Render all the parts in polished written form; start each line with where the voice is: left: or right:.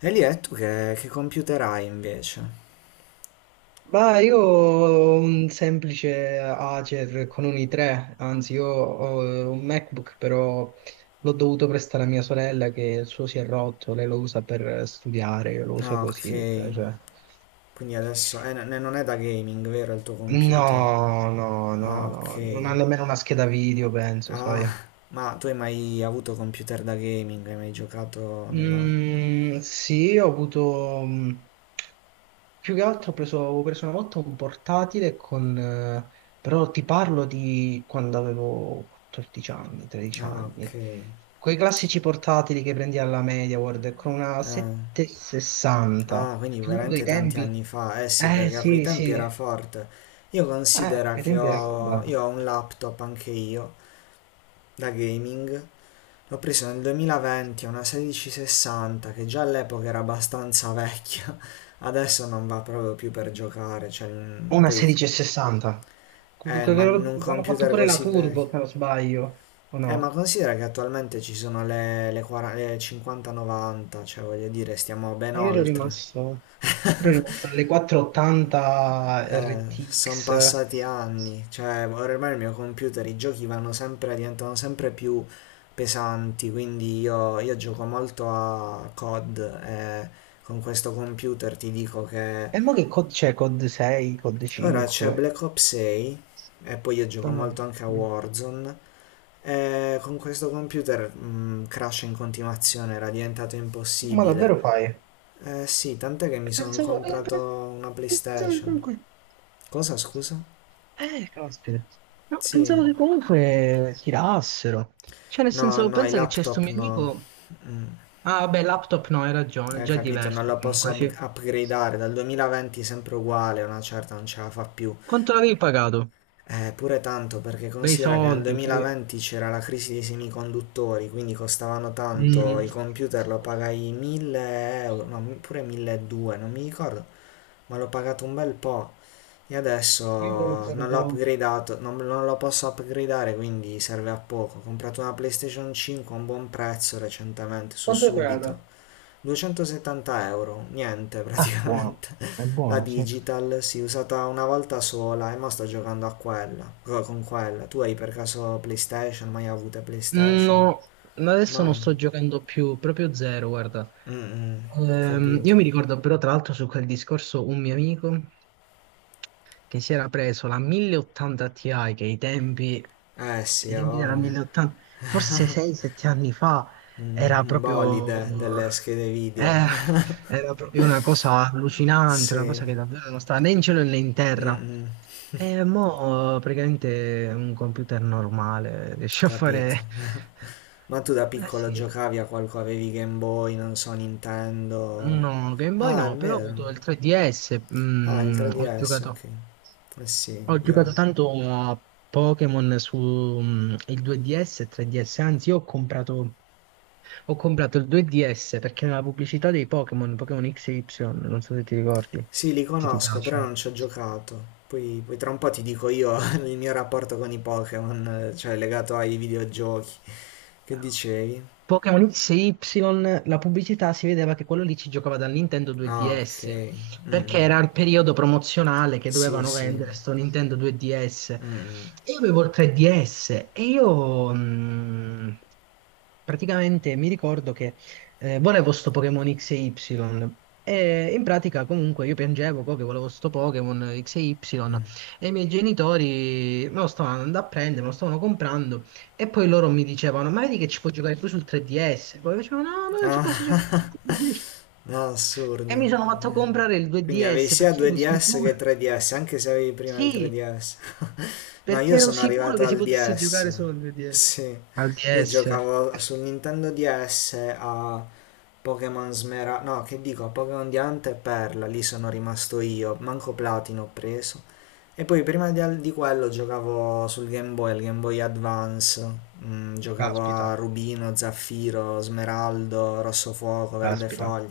left: E lì è tu che computer hai invece?
right: Ma io ho un semplice Acer con un i3. Anzi, io ho un MacBook, però l'ho dovuto prestare a mia sorella che il suo si è rotto. Lei lo usa per studiare, io lo uso
left: Ah, ok.
right: così per.
left: Quindi adesso non è da gaming, vero, il tuo computer?
right: No, no,
left: Ah,
right: no, no,
left: ok.
right: non ha nemmeno una scheda video, penso,
left: Ah,
right: sai.
left: ma tu hai mai avuto computer da gaming? Hai mai giocato online?
right: Mm, sì, ho avuto, più che altro avevo preso una volta un portatile con, però ti parlo di quando avevo 14 anni, 13
left: Ah, ok.
right: anni.
left: Eh,
right: Quei classici portatili che prendi alla MediaWorld con una
left: ah,
right: 760.
left: quindi
right: Comunque i
left: veramente tanti
right: tempi.
left: anni fa. Eh sì,
right: Eh
left: perché a quei
right: sì,
left: tempi
right: sì.
left: era forte. Io considero
right: Ai
left: che
right: tempi era roba.
left: ho, io ho un laptop anche io, da gaming. L'ho presa nel 2020, una 1660 che già all'epoca era abbastanza vecchia. Adesso non va proprio più per giocare, cioè
right: Una
left: poi
right: 1660. Che
left: ma in un
right: hanno fatto
left: computer
right: pure la
left: così
right: Turbo,
left: vecchio.
right: se non sbaglio, o
left: Ma
right: no?
left: considera che attualmente ci sono le 40, le 50-90, cioè voglio dire, stiamo ben
right: Ah, io ero
left: oltre.
right: rimasto, ero rimasto alle 480
left: Sono
right: RTX.
left: passati anni, cioè ormai il mio computer, i giochi vanno sempre, diventano sempre più pesanti, quindi io gioco molto a COD e con questo computer ti dico che
right: E mo che COD c'è? COD 6, COD
left: ora c'è
right: 5?
left: Black Ops 6 e poi io
right: No,
left: gioco
right: no.
left: molto anche a Warzone e con questo computer crash in continuazione, era diventato
right: Ma davvero
left: impossibile.
right: fai?
left: Eh sì, tant'è che mi sono
right: Pensavo, eh,
left: comprato una
right: pensavo che
left: PlayStation.
right: comunque.
left: Cosa scusa?
right: Caspita. No,
left: Sì.
right: pensavo che comunque tirassero. Cioè, nel
left: No,
right: senso,
left: no, i
right: pensa che c'è sto
left: laptop
right: mio
left: no.
right: amico.
left: Mm,
right: Ah, beh, laptop no, hai ragione,
left: Hai
right: già è
left: capito? Non
right: diverso
left: lo posso
right: comunque, sì.
left: upgradeare. Dal 2020 sempre uguale, una certa non ce la fa più.
right: Quanto l'avevi pagato?
left: Pure tanto perché
right: Bei
left: considera che nel
right: soldi, sì.
left: 2020 c'era la crisi dei semiconduttori, quindi costavano tanto,
right: Mm.
left: i computer lo pagai 1000 euro, no, pure 1200, non mi ricordo, ma l'ho pagato un bel po'. E
right: Io non
left: adesso non l'ho
right: ricordo.
left: upgradato, non lo posso upgradare, quindi serve a poco. Ho comprato una PlayStation 5 a un buon prezzo recentemente, su
right: Quanto è pagata?
left: Subito. 270 euro, niente
right: Ah,
left: praticamente.
right: buono, è
left: La
right: buono, sì.
left: digital si è usata una volta sola e mo sto giocando a quella, con quella. Tu hai per caso PlayStation? Mai avute PlayStation?
right: No, adesso non
left: Mai?
right: sto giocando più, proprio zero, guarda.
left: Mm-mm,
right: Io
left: capito.
right: mi ricordo però, tra l'altro, su quel discorso un mio amico che si era preso la 1080 Ti, che i tempi,
left: Eh sì,
right: i
left: ha
right: tempi della
left: voglia.
right: 1080, forse 6-7 anni fa,
left: Un,
right: era
left: un bolide delle
right: proprio,
left: schede video.
right: eh, era proprio una cosa allucinante, una
left: Sì,
right: cosa che davvero non sta né in cielo né in terra.
left: mm-mm,
right: E mo' praticamente un computer normale riesce a
left: capito.
right: fare.
left: Ma tu da
right: Eh
left: piccolo
right: sì,
left: giocavi a qualcosa, avevi Game Boy, non so, Nintendo.
right: no, Game Boy
left: Ah, è
right: no, però ho
left: vero.
right: avuto il 3DS,
left: Ah, il
right: ho
left: 3DS, ok.
right: giocato.
left: Eh sì,
right: Ho
left: io...
right: giocato tanto a Pokémon il 2DS e 3DS. Anzi, io ho comprato il 2DS perché nella pubblicità Pokémon X e Y, non so se ti ricordi,
left: Sì, li
right: se ti
left: conosco, però
right: piacciono.
left: non ci ho giocato. Poi tra un po' ti dico io il mio rapporto con i Pokémon, cioè legato ai videogiochi. Che dicevi?
right: Pokémon XY, la pubblicità si vedeva che quello lì ci giocava dal Nintendo
left: Ah, ok.
right: 2DS, perché
left: Mm.
right: era il periodo promozionale che
left: Sì,
right: dovevano
left: sì.
right: vendere sto Nintendo 2DS.
left: Mm.
right: E io avevo il 3DS e io praticamente mi ricordo che volevo sto Pokémon XY. E Y. E in pratica comunque io piangevo co che volevo sto Pokémon XY e Y, e i miei genitori me lo stavano andando a prendere, me lo stavano comprando. E poi loro mi dicevano, ma vedi che ci puoi giocare tu sul 3DS? Poi io dicevo, no, no, non ci posso giocare
left: Ah,
right: sul 3DS.
left: no,
right: E
left: assurdo.
right: mi sono fatto comprare il
left: Quindi avevi
right: 2DS
left: sia
right: perché ero
left: 2DS
right: sicuro.
left: che 3DS, anche se avevi prima il
right: Sì,
left: 3DS. No,
right: perché
left: io
right: ero
left: sono
right: sicuro
left: arrivato
right: che si
left: al
right: potesse giocare
left: DS.
right: solo al 2DS.
left: Sì,
right: Al
left: io
right: DS.
left: giocavo sul Nintendo DS a Pokémon no, che dico, Pokémon Diamante e Perla, lì sono rimasto io, manco Platino ho preso. E poi prima di quello giocavo sul Game Boy, al Game Boy Advance, giocavo a
right: Caspita,
left: Rubino, Zaffiro, Smeraldo, Rosso Fuoco, Verde
right: caspita.
left: Foglia.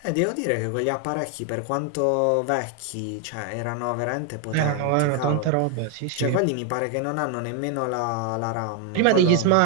left: E devo dire che quegli apparecchi, per quanto vecchi, cioè, erano veramente
right: Erano,
left: potenti,
right: erano tante
left: cavolo.
right: robe, sì,
left: Cioè,
right: sì.
left: quelli mi pare che non hanno nemmeno la RAM,
right: Prima degli
left: quello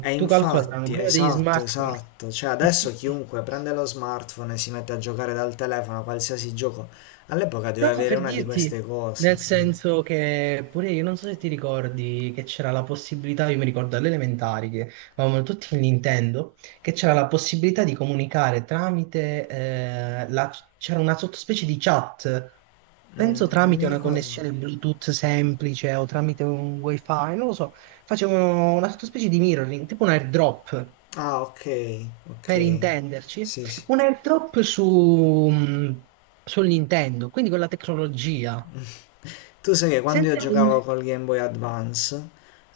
left: e
right: tu calcola, erano
left: infatti,
right: prima degli
left: esatto,
right: smartphone.
left: esatto. Cioè, adesso chiunque prende lo smartphone e si mette a giocare dal telefono a qualsiasi gioco. All'epoca
right: No,
left: doveva
right: no,
left: avere
right: per
left: una di
right: dirti,
left: queste
right: nel
left: cose.
right: senso che pure io, non so se ti ricordi che c'era la possibilità, io mi ricordo alle elementari che avevamo tutti il Nintendo, che c'era la possibilità di comunicare tramite, c'era una sottospecie di chat, penso
left: Non mi
right: tramite una
left: ricordo.
right: connessione Bluetooth semplice o tramite un wifi, non lo so, facevano una sottospecie di mirroring, tipo un airdrop,
left: Ah, ok,
right: per
left: ok.
right: intenderci,
left: Sì, sì.
right: un airdrop sul Nintendo, quindi con la tecnologia.
left: Tu sai che quando io
right: Senza
left: giocavo
right: punti.
left: col Game Boy Advance,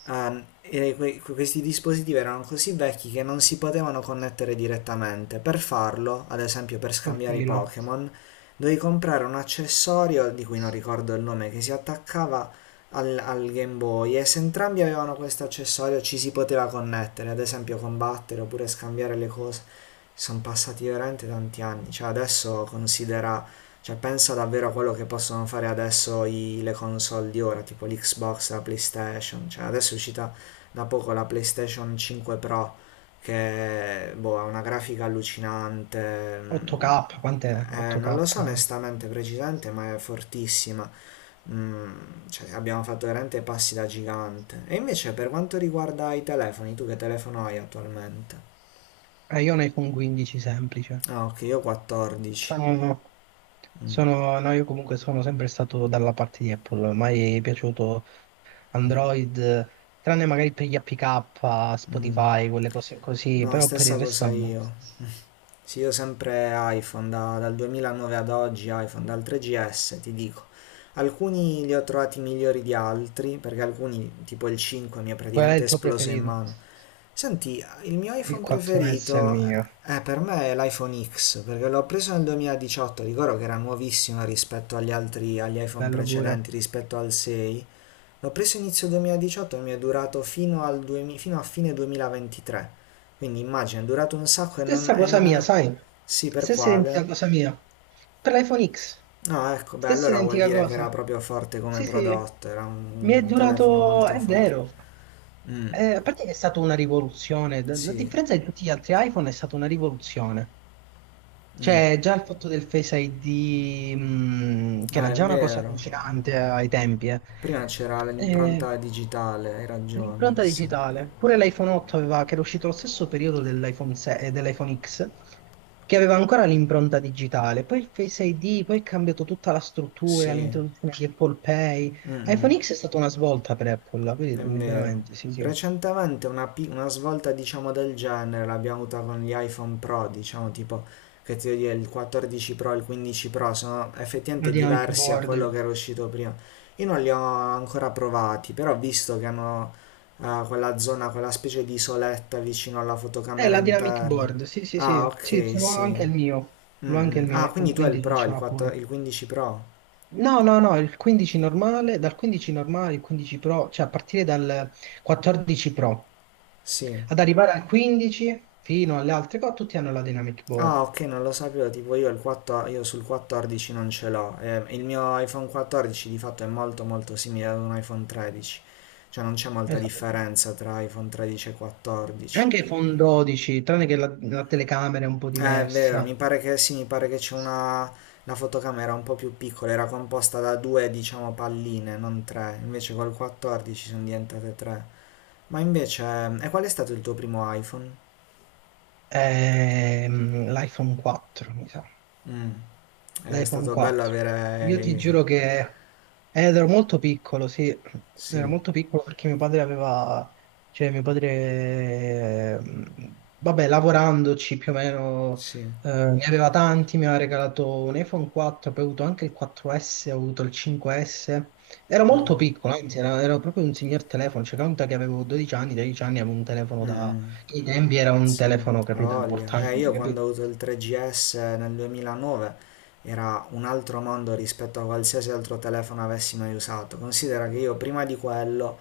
left: e questi dispositivi erano così vecchi che non si potevano connettere direttamente. Per farlo, ad esempio per
right: Col
left: scambiare i
right: filo.
left: Pokémon, dovevi comprare un accessorio di cui non ricordo il nome, che si attaccava al Game Boy e se entrambi avevano questo accessorio ci si poteva connettere, ad esempio combattere oppure scambiare le cose. Sono passati veramente tanti anni, cioè adesso considera, cioè pensa davvero a quello che possono fare adesso le console di ora, tipo l'Xbox, la PlayStation, cioè adesso è uscita da poco la PlayStation 5 Pro che boh, ha una grafica allucinante,
right: 8K, quant'è?
left: non lo so
right: 8K.
left: onestamente precisamente, ma è fortissima. Mm, cioè, abbiamo fatto veramente passi da gigante. E invece per quanto riguarda i telefoni, tu che telefono hai attualmente?
right: Io ne con 15 semplice.
left: Ah, ok, io ho 14.
right: Sono, no, io comunque sono sempre stato dalla parte di Apple, mai è piaciuto Android, tranne magari per gli APK,
left: Mm.
right: Spotify, quelle cose così,
left: No,
right: però per il
left: stessa cosa
right: resto no.
left: io. Sì, io sempre iPhone, dal 2009 ad oggi iPhone, dal 3GS ti dico. Alcuni li ho trovati migliori di altri, perché alcuni, tipo il 5, mi è
right: Qual è
left: praticamente
right: il tuo
left: esploso in
right: preferito?
left: mano. Senti, il mio
right: Il
left: iPhone
right: 4S è il
left: preferito
right: mio.
left: è per me è l'iPhone X, perché l'ho preso nel 2018, ricordo che era nuovissimo rispetto agli altri, agli iPhone
right: Bello pure.
left: precedenti, rispetto al 6. L'ho preso inizio 2018 e mi è durato fino, al 2000 fino a fine 2023. Quindi immagina, è durato un sacco e non,
right: Stessa
left: e
right: cosa
left: non
right: mia,
left: ave-
right: sai?
left: Sì, per
right: Stessa identica
left: quale?
right: cosa mia. Per l'iPhone X.
left: No, ecco, beh,
right: Stessa
left: allora vuol
right: identica
left: dire che
right: cosa.
left: era proprio forte come
right: Sì, sì.
left: prodotto, era
right: Mi è
left: un telefono
right: durato.
left: molto
right: È
left: forte.
right: vero.
left: Mm,
right: A parte che è stata una rivoluzione, a
left: sì.
right: differenza di tutti gli altri iPhone è stata una rivoluzione.
left: Mm.
right: Cioè, già il fatto del Face ID, che
left: Ah,
right: era
left: è
right: già una cosa
left: vero.
right: allucinante ai tempi, eh.
left: Prima c'era l'impronta
right: Eh,
left: digitale, hai ragione,
right: L'impronta
left: sì.
right: digitale. Pure l'iPhone 8 aveva, che era uscito allo stesso periodo dell'iPhone 6 e dell'iPhone X, che aveva ancora l'impronta digitale. Poi il Face ID, poi è cambiato tutta la struttura,
left: Sì.
right: l'introduzione di Apple Pay.
left: Mm, mm.
right: iPhone X è stata una svolta per Apple,
left: È
right: vedi,
left: vero.
right: veramente, sì, sì.
left: Recentemente una svolta, diciamo, del genere l'abbiamo avuta con gli iPhone Pro, diciamo, tipo, che ti devo dire, il 14 Pro e il 15 Pro sono
right: La
left: effettivamente
right: Dynamic
left: diversi a quello che
right: Board.
left: era uscito prima. Io non li ho ancora provati, però ho visto che hanno quella zona, quella specie di isoletta vicino alla fotocamera
right: La Dynamic
left: interna.
right: Board, sì, sì,
left: Ah,
right: sì. Sì, ce
left: ok,
right: l'ho
left: sì.
right: anche il mio.
left: Mm,
right: L'ho anche
left: mm.
right: il mio,
left: Ah, quindi
right: l'iPhone
left: tu hai il
right: 15
left: Pro,
right: ce
left: il,
right: l'ha
left: 4
right: pure.
left: il 15 Pro?
right: No, no, no, il 15 normale, dal 15 normale, il 15 Pro, cioè a partire dal 14 Pro
left: Sì.
right: ad arrivare al 15 fino alle altre cose, tutti hanno la Dynamic
left: Ah,
right: Board.
left: ok, non lo sapevo, tipo io, il 4 io sul 14 non ce l'ho. Il mio iPhone 14 di fatto è molto molto simile ad un iPhone 13, cioè non c'è molta
right: Esatto.
left: differenza tra iPhone 13 e 14.
right: Anche iPhone 12, tranne che la telecamera è un po'
left: È vero,
right: diversa.
left: mi pare che sì, mi pare che c'è una... la fotocamera un po' più piccola, era composta da due, diciamo, palline, non tre, invece col 14 sono diventate tre. Ma invece, e qual è stato il tuo primo iPhone?
right: L'iPhone 4, mi sa.
left: Mm, È
right: L'iPhone
left: stato bello
right: 4.
left: avere...
right: Io ti
left: eh,
right: giuro che, ed ero molto piccolo, sì, ero
left: Sì,
right: molto piccolo perché mio padre aveva, cioè mio padre, eh, vabbè, lavorandoci più o meno,
left: sì.
right: ne aveva tanti, mi aveva regalato un iPhone 4, poi ho avuto anche il 4S, ho avuto il 5S. Ero molto
left: Mm.
right: piccolo. Anzi, ero proprio un signor telefono, cioè conta che avevo 12 anni, 13 anni, avevo un
left: Mm,
right: telefono da.
left: mm,
right: I tempi era un
left: sì,
right: telefono,
left: ha
right: capito,
left: voglia.
right: importante,
left: Io quando ho
right: capito?
left: avuto il 3GS nel 2009 era un altro mondo rispetto a qualsiasi altro telefono avessi mai usato. Considera che io prima di quello,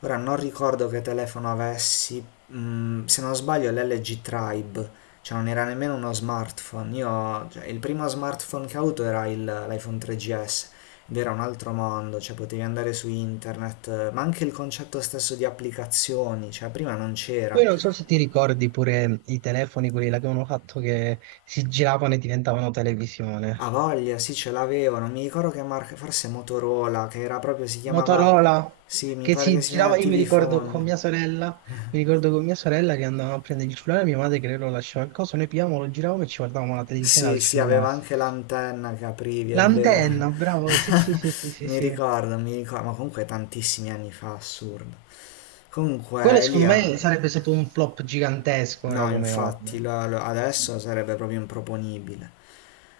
left: ora non ricordo che telefono avessi, se non sbaglio l'LG Tribe, cioè non era nemmeno uno smartphone. Io, cioè, il primo smartphone che ho avuto era l'iPhone 3GS. Ed era un altro mondo, cioè potevi andare su internet, ma anche il concetto stesso di applicazioni, cioè prima non
right: Poi
left: c'era.
right: non so se ti ricordi pure i telefoni, quelli là che avevano fatto che si giravano e diventavano
left: Ha
right: televisione.
left: voglia, sì, ce l'avevo, non mi ricordo che marca, forse Motorola, che era proprio, si chiamava,
right: Motorola,
left: sì, mi
right: che
left: pare che
right: si
left: si
right: girava,
left: chiamava
right: io mi
left: TV
right: ricordo con
left: Phone.
right: mia sorella, che andavamo a prendere il cellulare, mia madre che lo lasciava, il coso, noi pigliavamo, lo giravamo e ci guardavamo la televisione
left: Sì,
right: al
left: sì, aveva
right: cellulare.
left: anche l'antenna che aprivi, è vero.
right: L'antenna, bravo, sì, sì, sì, sì, sì, sì.
left: Mi ricordo, ma comunque tantissimi anni fa, assurdo. Comunque,
right: Quello secondo
left: Elia,
right: me sarebbe stato un flop gigantesco ora
left: no,
right: come ora.
left: infatti, adesso sarebbe proprio improponibile.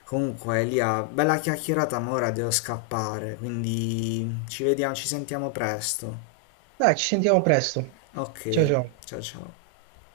left: Comunque, Elia, bella chiacchierata, ma ora devo scappare, quindi ci vediamo, ci sentiamo presto.
right: Dai, ci sentiamo presto.
left: Ok,
right: Ciao ciao.
left: ciao ciao.